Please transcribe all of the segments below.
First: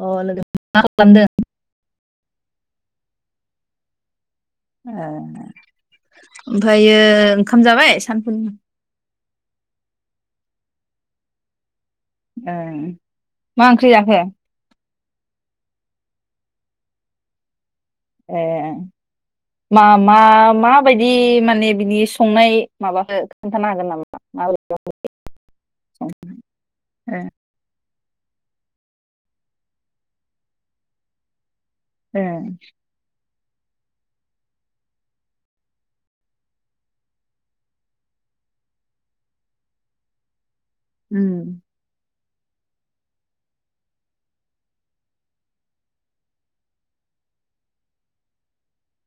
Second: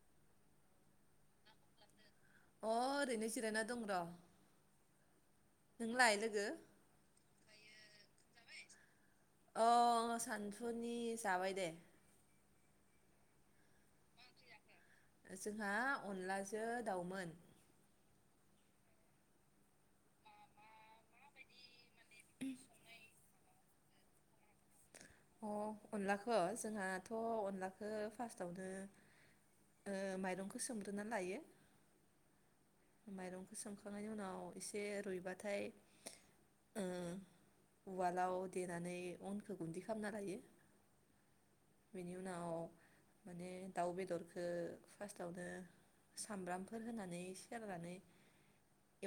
अ लोगो मा खालामदों? अ ओरैनो जिरायना दं र'। ए नोंलाय लोगो ओमफ्रायो ओंखाम जाबाय सानजुफुंनि औ आ सानजुफुनि जाबाय दे। ए मा ओंख्रि जाखो? जोंहा अनलाजों दाउमोन। ए मा मा माबायदि माने बिनि संनाय माबाखौ खोन्थानो हागोन नामा माब्रै अ अनलाखौ जोंहाथ' ए अनला बेखौ फार्स्टावनो माइरंखौ सोमग्रोनानै लायो। ए माइरंखौ सोमखांनायनि उनाव एसे रुइबाथाय उवालाव देनानै अनखौ गुन्दैखौ खालामना लायो। उम बेनि उनाव माने दाउ बेदरखौ फार्टआवनो सामब्रामफोर होनानै सेरनानै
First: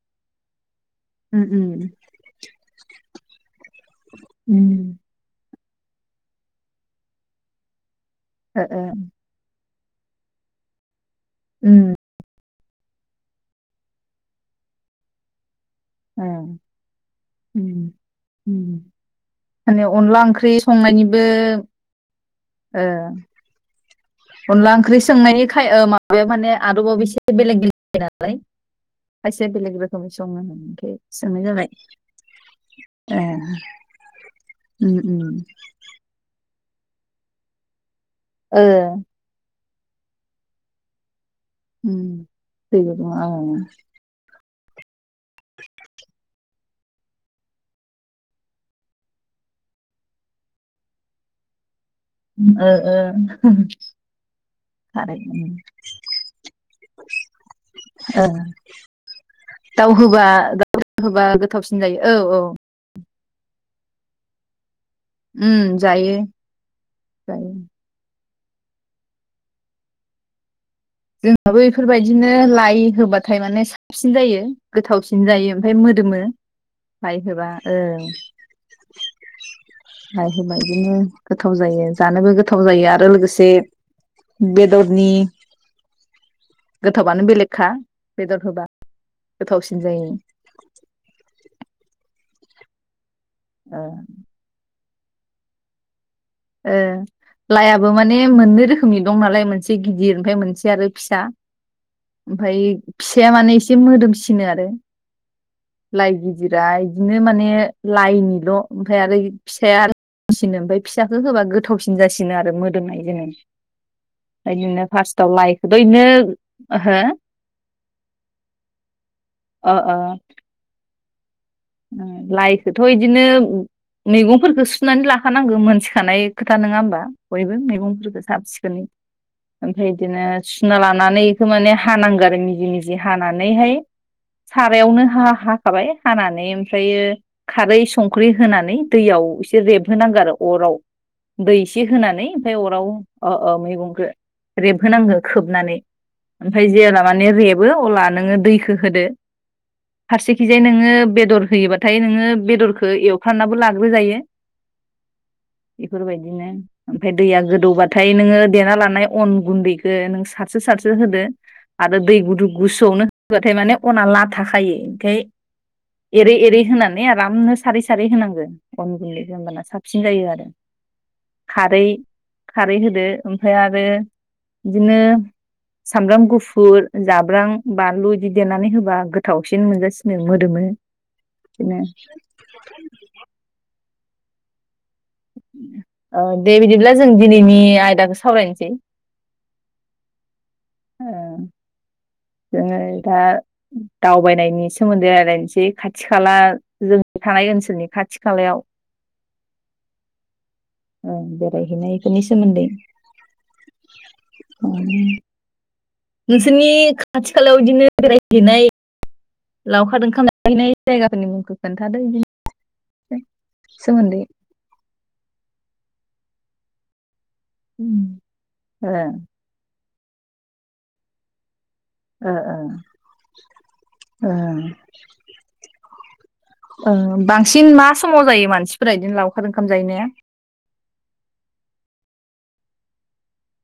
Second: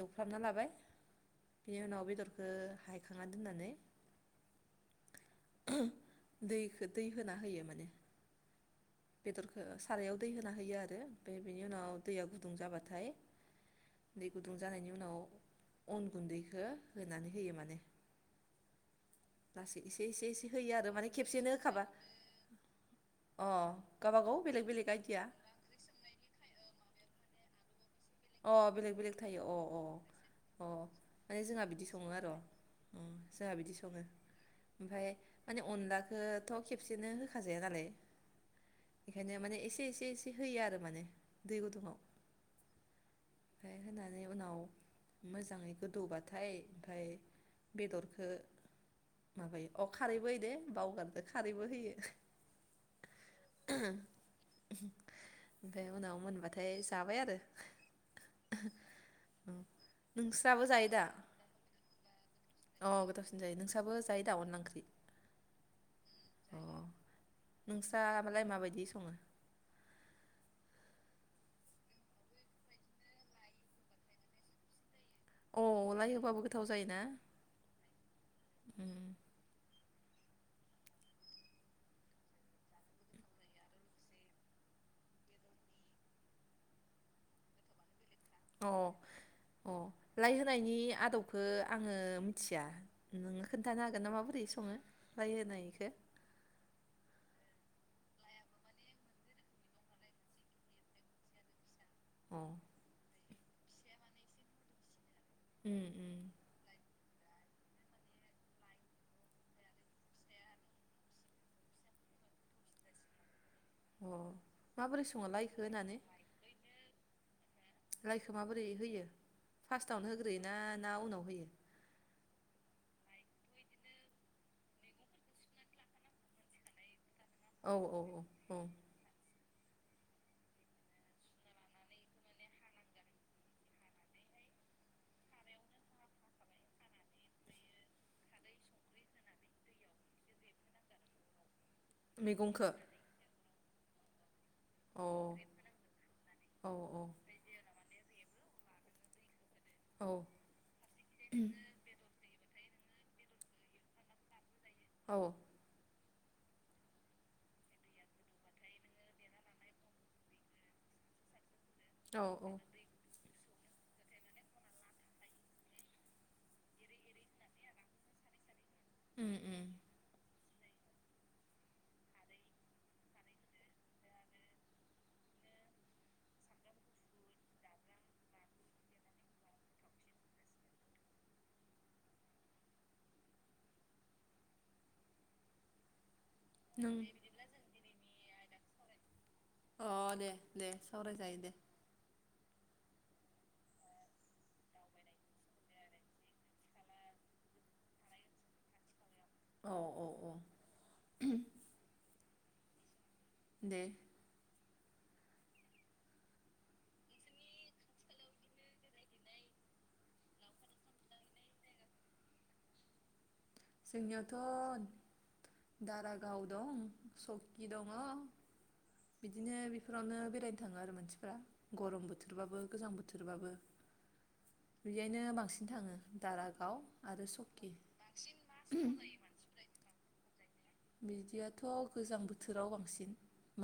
एवफ्रामना लाबाय। उम बेनि उनाव बेदरखौ हायखाङा दोननानै उम दैखौ दै होना होयो माने। ओ ओ बेदरखौ सारायाव दै होना होयो आरो। बे बिदिनि उम उनाव दैया गु गुदुं जाबाथाय दैै गुदुं जानायनि उनाव अन ओ गुन्दैखौ होनानै होयो माने उम उम लासै माने एसे अनला एसे एसे ओंख्रि होयो आरो माने संनायनिबो खेबसेनो होखाबा अ गावबागाव बेलेग अनला बेलेग ओंख्रि आइदिया संनायनिखाय माबाया माने आदबाव बेसे बेलेग बेलेग अ बेलेग बेलेग [unintelligible] थायो खायसेया अ बेलेग अ रोखोमै अ सङो। सोंनाय माने जोंहा जाबाय बिदि सङो आरो' ए जोंहा बिदि सङो उम ओमफाय उम माने अनलाखौथ' खेबसेनो होखाजाया नालाय। ओ बेखायनो माने ए एसे एसे एसे होयो आरो माने। दै गुदुङाव उम दैै [unintelligible] ओमफ्राय [unintelligible] उनाव मोजाङै गोदौबाथाय ओमफ्राय बेदरखौ माबायो अ खारैबो होदो बावगारदो खारैबो होयो। ओ ओ खारै ओ ओमफ्राय उनाव मोनबाथाय जाबाय आरो ओ दाउ होबा नोंस्राबो जायो दा दाउ होबा गोथावसिन जायो ओव अ गोथावसिन [unintelligible] साबो जायो दा अनला ओंख्रि उम जायो अ जायो। [unintelligible] माबायदि सङो जोंहाबो यिफोरबायदिनो लाइ होबाथाय माने साबसिन जायो गोथावसिन। [unintelligible] अ ओमफ्राय लाइ मोदोमो होबाबो गोथाव जायोना लाइ होबा औ उम लाइ हाबा बिदिनो गोथाव जायो जानोबो गोथाव जायो आरो लोगोसे बेदरनि गोथावानो बेलेगखा बेदर होबा अ - गोथावसिन अ जायो लाइ होनायनि आदबखौ आङो थिया नोङो ओ खोन्थानो हागोनना माबोरै सङो? लाइ होनायखो ओ लाइआबो माने मोननै रोखोमनि दं नालाय मोनसे गिदिर ओमफ्राय मोनसे आरो फिसा अ ओमफाय फिस फिसाया माने एसे मोदोमसिनो आरो उम लाइ उम गिदिरा बिदिनो माने लाइनिल ओमफ्रायाय आरो यि फिसाया ओमफ्राय [unintelligible] फिसाखौ होबा गोथावसिन जासिनो आरो मोदोमनाय जोनो अ ओदिनो माबोरै सङो फार्स्टआव हो लाइखौ माबोरै होयो फार्स्टआवनो होग्रोयोना ना उनाव होयो ओ लाइखौथ बिदिनो मैगंफोरखौ सुनानै लाखानांगौ मोनथिखानाय खोथा नङा होमबा बयबो औ औ औ मैगंफोरखो साब औ सिखोनै ओमफ्राय बिदिनो सुना लानानै बेखौ माने हानांगो आरो मिजि मिजि हानानैहाय सारायावनो हा हाखाबाय हानानै ओमफ्रायो खारै संख्रि होनानै दैयाव एसे रेबहोनांगौ आरो अराव दै एस होनानै ओमफ्राय मैगंखो अराव ओ ओ मैगंखो अ रेबहोनांगो खोबनानै ओमफ्राय औ जेब्ला माने रेबो अब्ला नोङो दैखो होदो औ फारसेखिजाय नोङो बेद दर होयोबाथाय नोङो बेदरखो एवफ्रानाबो लाग्रोजायो औ बेफोरबायदिनो ओमफ्राय दैया गोदौबाथाय नोङो देना लानाय अन गुन्दैखो नों सारस्रो सारस्रो होदो आरो दै औ गुदु औ गुसुआवनो होबाथाय माने अना लाथाखायो ओंखाय एरै एरै होनानै आरामनो सारै सारै होनांगो अन उम गुनदैखौ उम होमबाना साबसिन जायो आरो खारै खारै होदो ओमफ्राय आरो बिदिनो सामब्राम गुफुर जाब्रां बानलु बिदि देनानै होबा गोथावसिन मोनजासिनो मोदोमो [unintelligible] औ दे बिदिब्ला नों जों दिनैनि आयदाखौ सावरायनोसै बे अ दे दे सावराय जायो दे। जोङो दा दावबायनायनि सोमोन्दै रायलायनोसै खाथि खाला जोंनि थानाय ओनसोलनि खाथि खालायाव औ औ औ औ बेरायहैनाय फोरनि सोमोन्दै दे उम नोंसोरनि खाथि खालायाव इदिनो बेरायहैनाय लावखार ओंखाम जाहैनाय जायगाफोरनि मुंखौ खोन्थादो इदिनो जोंनियावथ' दारागाव दं सकि ओ दङ बिदिनो बेफोरावनो बेरायनो थाङो आरो मानसिफ्रा। गरम ओ बोथोरबाबो गोजां बोथोरबाबो ओ बेहायनो बांसिन थाङो दारागाव ओ आरो सकि। बांसिन मा समाव जायो मानसिफोरा इदिनो लावखार ओंखाम जाहैनाया? बिदियाथ' गोजां बोथोराव बांसिन।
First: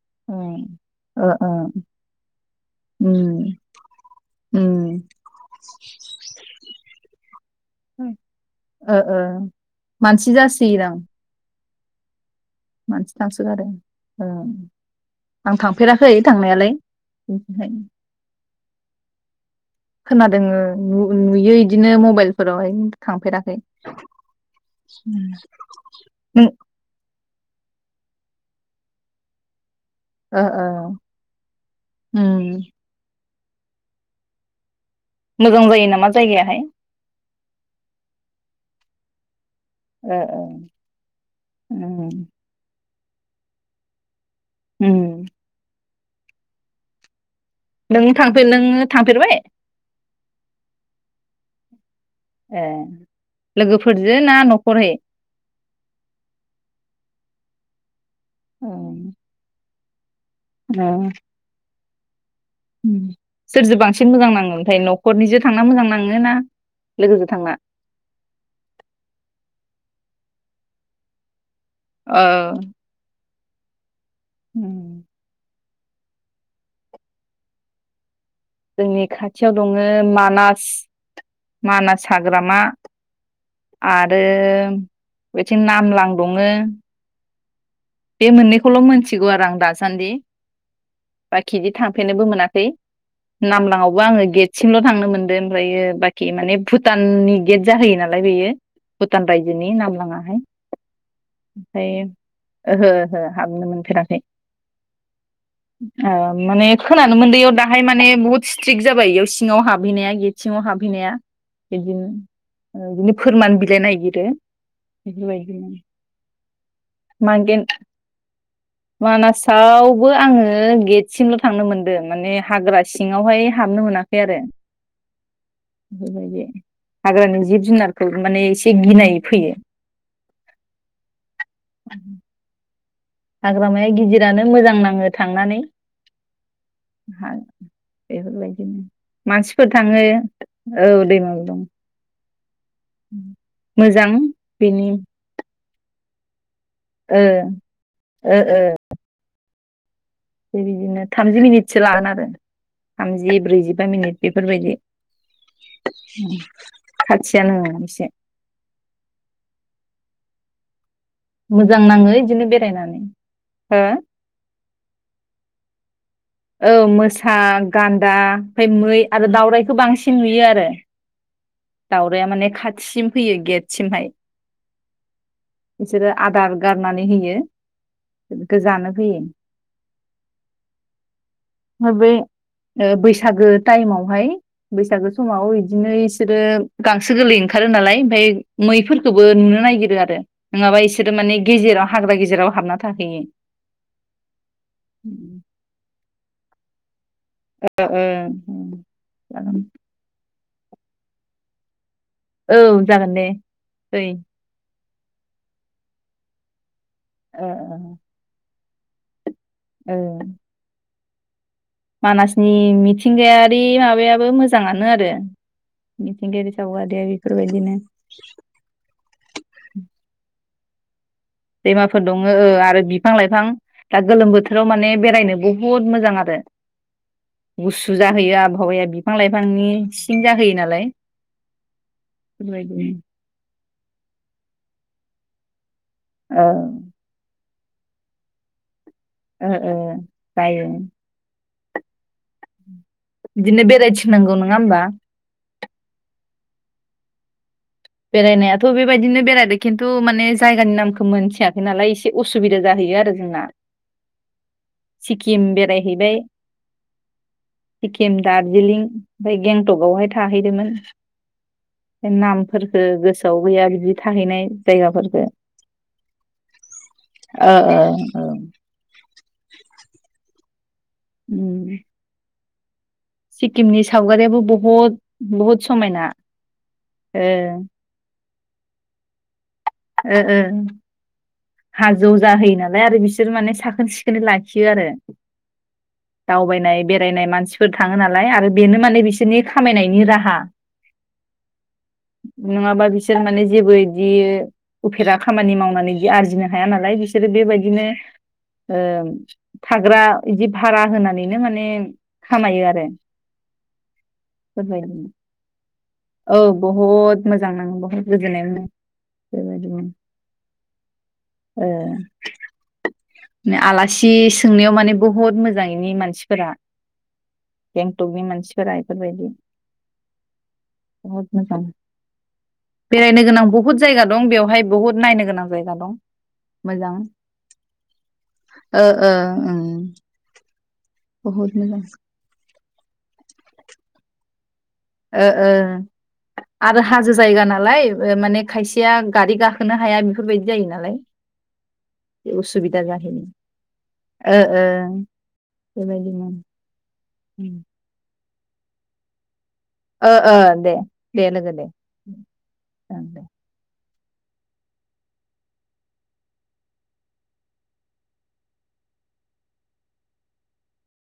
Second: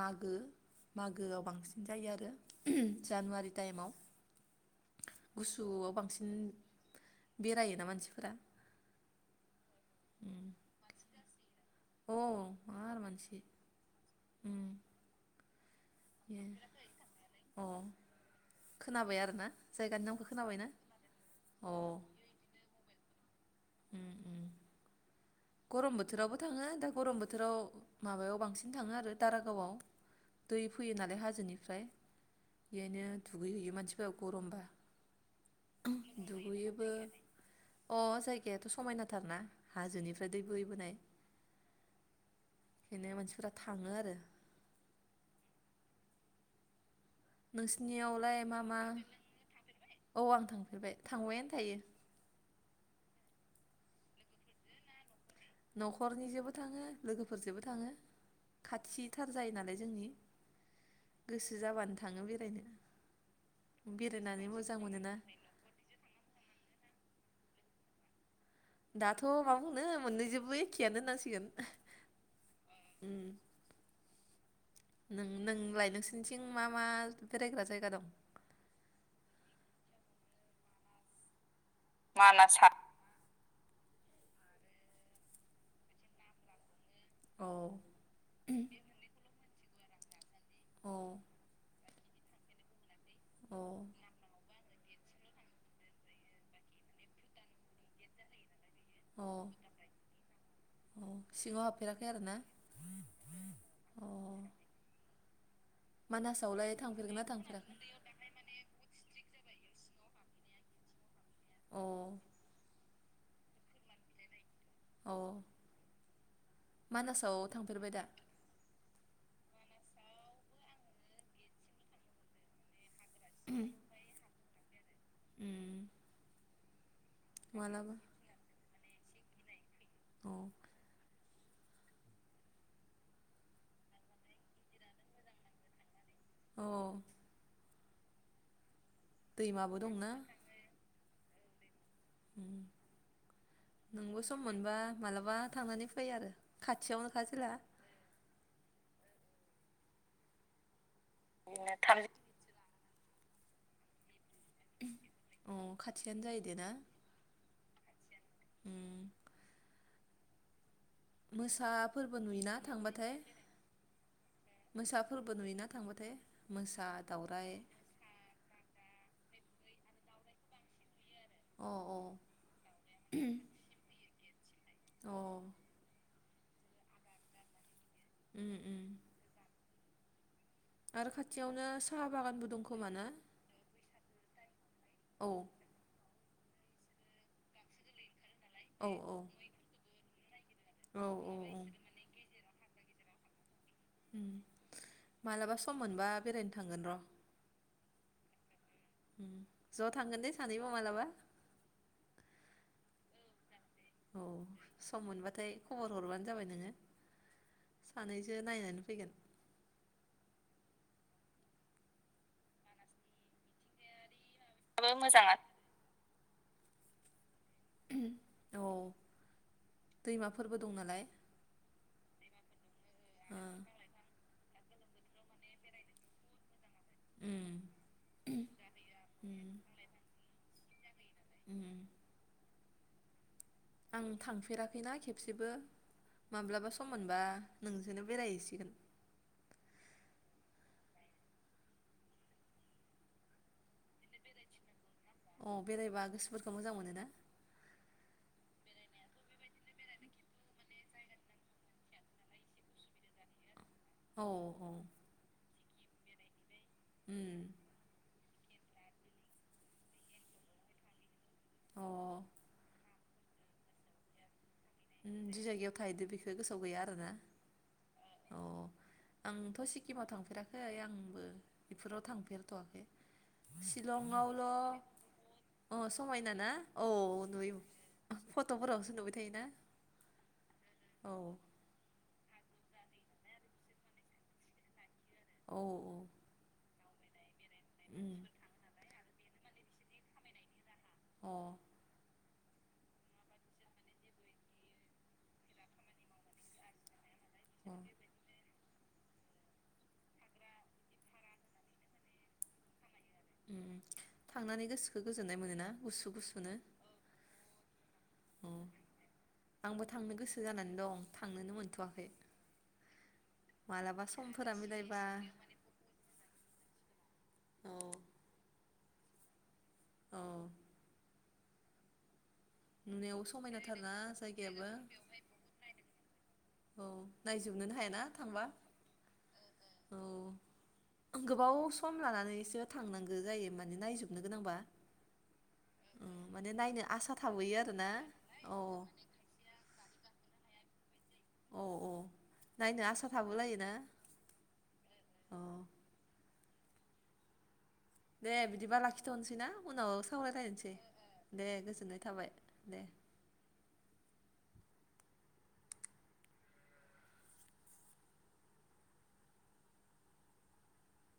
मागो उम ओ मागोआव ओ बांसिन जायो आरो जानुवारि उम ताइमाव उम गुसुआव बांसिन बेरायोना मानसिफोरा। ओ मानसि जासोयोदां औ मानसि थांसोगारो ओं आं थांफेराखै ए थांनायालाय अ [unintelligible] खोनाबाय आरो ना खोनादोङो नु-नुयो अ इदिनो मबाइलफोरावहाय थांफेरा नै उम। गरम बोथोरावबो थाङो दा गरम बोथोराव माबायाव बांसिन थाङो आरो दारागावाव ओ दै ओ फैयो नालाय हाजोनिफ्राय उम बेयायनो दुगैहैयो मानसिफोरा गरमबा। मोजां जायो नामा जायगायाहाय? दुगैयोबो अ जायगायाथ' समायनाथारना? ओ हाजोनिफ्राय दै ओ बोहैबोनाय ओम। बेनो मानसिफोरा थाङो आरो। उम नों नोंसिनियावलाय थांफेर मा मा नोङो थांफेरबाय औ आं थांफेरबाय थांबायानो थायो ए लोगोफोरजो ना न'खरहै न'खरनिजोंबो थाङो लोगोफोरजोंबो थाङो। उम खाथिथार जायो नालाय। जोंनि गोसो जाबानो थाङो [unintelligible] ओम सोरजों बांसिन मोजां बेरायनानै नाङो ओमफाय मोनोना न'खरनिजो थांना मोजां नाङो ना? लोगोजों थांना दाथ' मा बुंनो मोननैजोंबो एखेयानो होननांसिगोन। औ उम नों- नों लाय? नोंसनिथिं मा मा बेरायग्रा जायगा दं? जोंनि खाथियाव दङो मानास मानास हाग्रामा आरो बिथिं नामलां दङो। औ बे मोननैखौल' मोनथिगौ आरो आं दासो सानदि औ बाकि [unintelligible] थांफेनोबो मोनाखै औ नामलाङावबो आङो गेटस थिंल' थांनो मोन्दों ओमफ्रायो बाखि माने भुटाननि गेट जाहोयो नालाय बेयो भुटान औ रायजोनि नाम लाङाहाय औ सिङाव ओमफ्राय हाबफेराखै आरोना ओहो ओहो हाबनो मोनफेराखै। अ ओ माने मानासावलाय खोनोम थांफेरगोन ना मोनन्दैयाव थांफेराखै दाहाय माने बुहुत स्ट्रिक जाबाय बेयाव सिङाव हाबहैनाया गेट सिङाव हाबहैनाया अ बिदिनो ओ बि फोरमान बिलाइ नागिरो। अ बिबायदिनो सआव थांफेरबाय दा? मानासावबो आङो गेटसिमल' थांनो मोनदों माने हाग्रा सिङावहाय हाबनो मोनाखै आरो उम बेफोरबायदि हाग्रानि जिब मालाबा जुनारखौ माने ए से गिनाय फैयो। [unintelligible] [inaudible] हाग्रामाया गिदिरानो मोजां नाङो थांनानै अ [inaudible] बेफोर बायदिनो मानसिफोर दैमाबो थाङो दंना [unintelligible] औ दैमाबो दं। मोजां नोंबो सम मोनबा बेनि मालाबा थांनानै फै आरो ओ खाथियावनोखा जेला ओ ओ थिग बिदिनो थामजि मिनिटसो लागोन आरो थामजि ब्रैजिबा मिनिट बेफोरबायदि अ खाथियानो उम जायो खाथियानो औ एसे होम मोजां नाङो मोसाफोरबो बिदिनो नुयोना बेरायनानै थांबाथाय हो मोसाफोरबो नुयोना थांबाथाय? औ मोसा गान्दा ओमफ्राय मै आरो दाउ राइखौ बांसिन नुयो आरो अ अ दावराइया माने खाथिसिम फैयो गेटसिमहाय अ उम बिसोरो आदार गारनानै होयो। बेखो उम जानो फैयो। आरो खाथियावनो साहा बे बागानबो दं खोमा ओ ना बैसागो टाइमावहाय बैसागो औ समाव इदिनो इस बिसोरो गांसो गोरलै ओंखारो नालाय ओमफाय औ मैफोरखौबो नुनो नागिरो आरो नङाबा औ इसोरो औ माने औ गेजेराव हाग्रा गेजेराव हाबना थाहैयो मालाबा सम मोनबा बेरायनो थांगोन र' ओ ओ ओ ज' थांगोन दे सानैबो मालाबा औ जागोन दे दै औ सम मोनबाथाय खबर हरबानो जाबाय नोङो। ओ सानैजो नायनानै फैगोन औ मानासनि मिथिंगायारि माबायाबो मोजां। मोजाङानो आरो मिथिंगायारि सावगारियारि बेबायदिनो औ दैमाफोरबो दं नालाय दैमाफोर दङ ओ आरो बिफां ओ लाइफां दा गोलोम बोथोर बोथोराव माने बेरायनो बुहुत मोजां आरो। उम गुसु जाहोयो आबहावाया बिफां लाइफांनि सिन जाहोयो नालाय। नालाय ओम इफोरबादिनो आं थांफेराखैना खेबसेबो। ओ माब्लाबा सम मोनबा नोंजोंनो बेरायहैसिगोन। ओ ओ जायो बिदिनो बेरायथिंनांगौ नङा होमबा? अ बेरायबा गोसोफोरखौ मोजां मोनोना। बेरायनायाथ' बेबायदिनो बेरायदों खिनथु माने जायगानि नामखौ मोनथियाखै नालाय एसे असुबिदा जाहैयो आरो जोंना। औ औ हेबाय उम एखेयानो। दार्जिलिं ओमफ्राय गेंंटकआवहाय थाहैदोंमोन। अ नाम ओ गोसोआव गैया बिदि थाहैनाय जायगाफोरखो जि जायगायाव थाहैदो बेखो गोसोआव गैया आरोना ओ ओ ओ अ आंथ' सिक्किमाव थांफेराखै। ओइ आंबो उम बेफोराव थांफेर -थ'वाखै सिक्किमनि सावगारियाबो बहुद बहुद अ समायना ना औ नुयो ओं फट'फोरावसो नुबाय थायोना। ओ ओं औ हाजो बुरजा होयो नालाय आरो बिसोर माने साखोन सिखोनै लाखियो आरो। औ दावबायनाय बे जायनाय मानसि बोखाङो उम नालाय आरो बेनो माने बिसोर बिनि खामायनायनि राहा अ नोङाबा बिसोर माने जेबो इदि उफेरा खामानि मावनानै जि आरजिनो हाया नालाय बिस जेरै अ बेबायदिनो ओं थाग्रा इदि भारा होनानैनो माने खामायो आरो उम थांनानै गोसोखौ गोजोननाय मोनोना गुसु औ गुसुनो बहुद मोजां नाङो बहाय गोजोननाय अ मोनो। बेबायदिनो आंबो थांनो गोसो जानानै दं थांनोनो ओ मोनथ'वाखै। मालाबा आलासि समफोरा सोंनायाव माने मिलायबा बहुत मोजां इनि मानसिफोरा औ गेंटकनि मानसिफोरा इफोरबायदि औ बहद मोजां नुनायाव बेरायनो गोनां बहुद समायनाथारना जायगा दं बेवहाय जायगायाबो बहुद नायनो गोनां जायगा दं। औ मोजां नायजोबनोनो हा ए ना थांबा ओ ओ ओं औ बहुद गोबाव मोजां सम लानानैसो थांनांगो जायो माने नायजुबनो गोनांबा ओ ओ उम माने आरो नायनो हाजो आसा जायगा थाबोयो आरोना नालाय ओ माने औ खायसेया गारि गाखोनो हाया बेफोरबायदि जायोना। औ औ [unintelligible] उसुबिदा नायनो आसा जाहैयो थाबोलायोना ओ ओ औ बेबायदिनो उम दे बिदिबा लाखिथ'नोसैना? उनाव ओ ओ सावरायलायनोसै दे दे लोगो गोजोननाय थाबाय दे।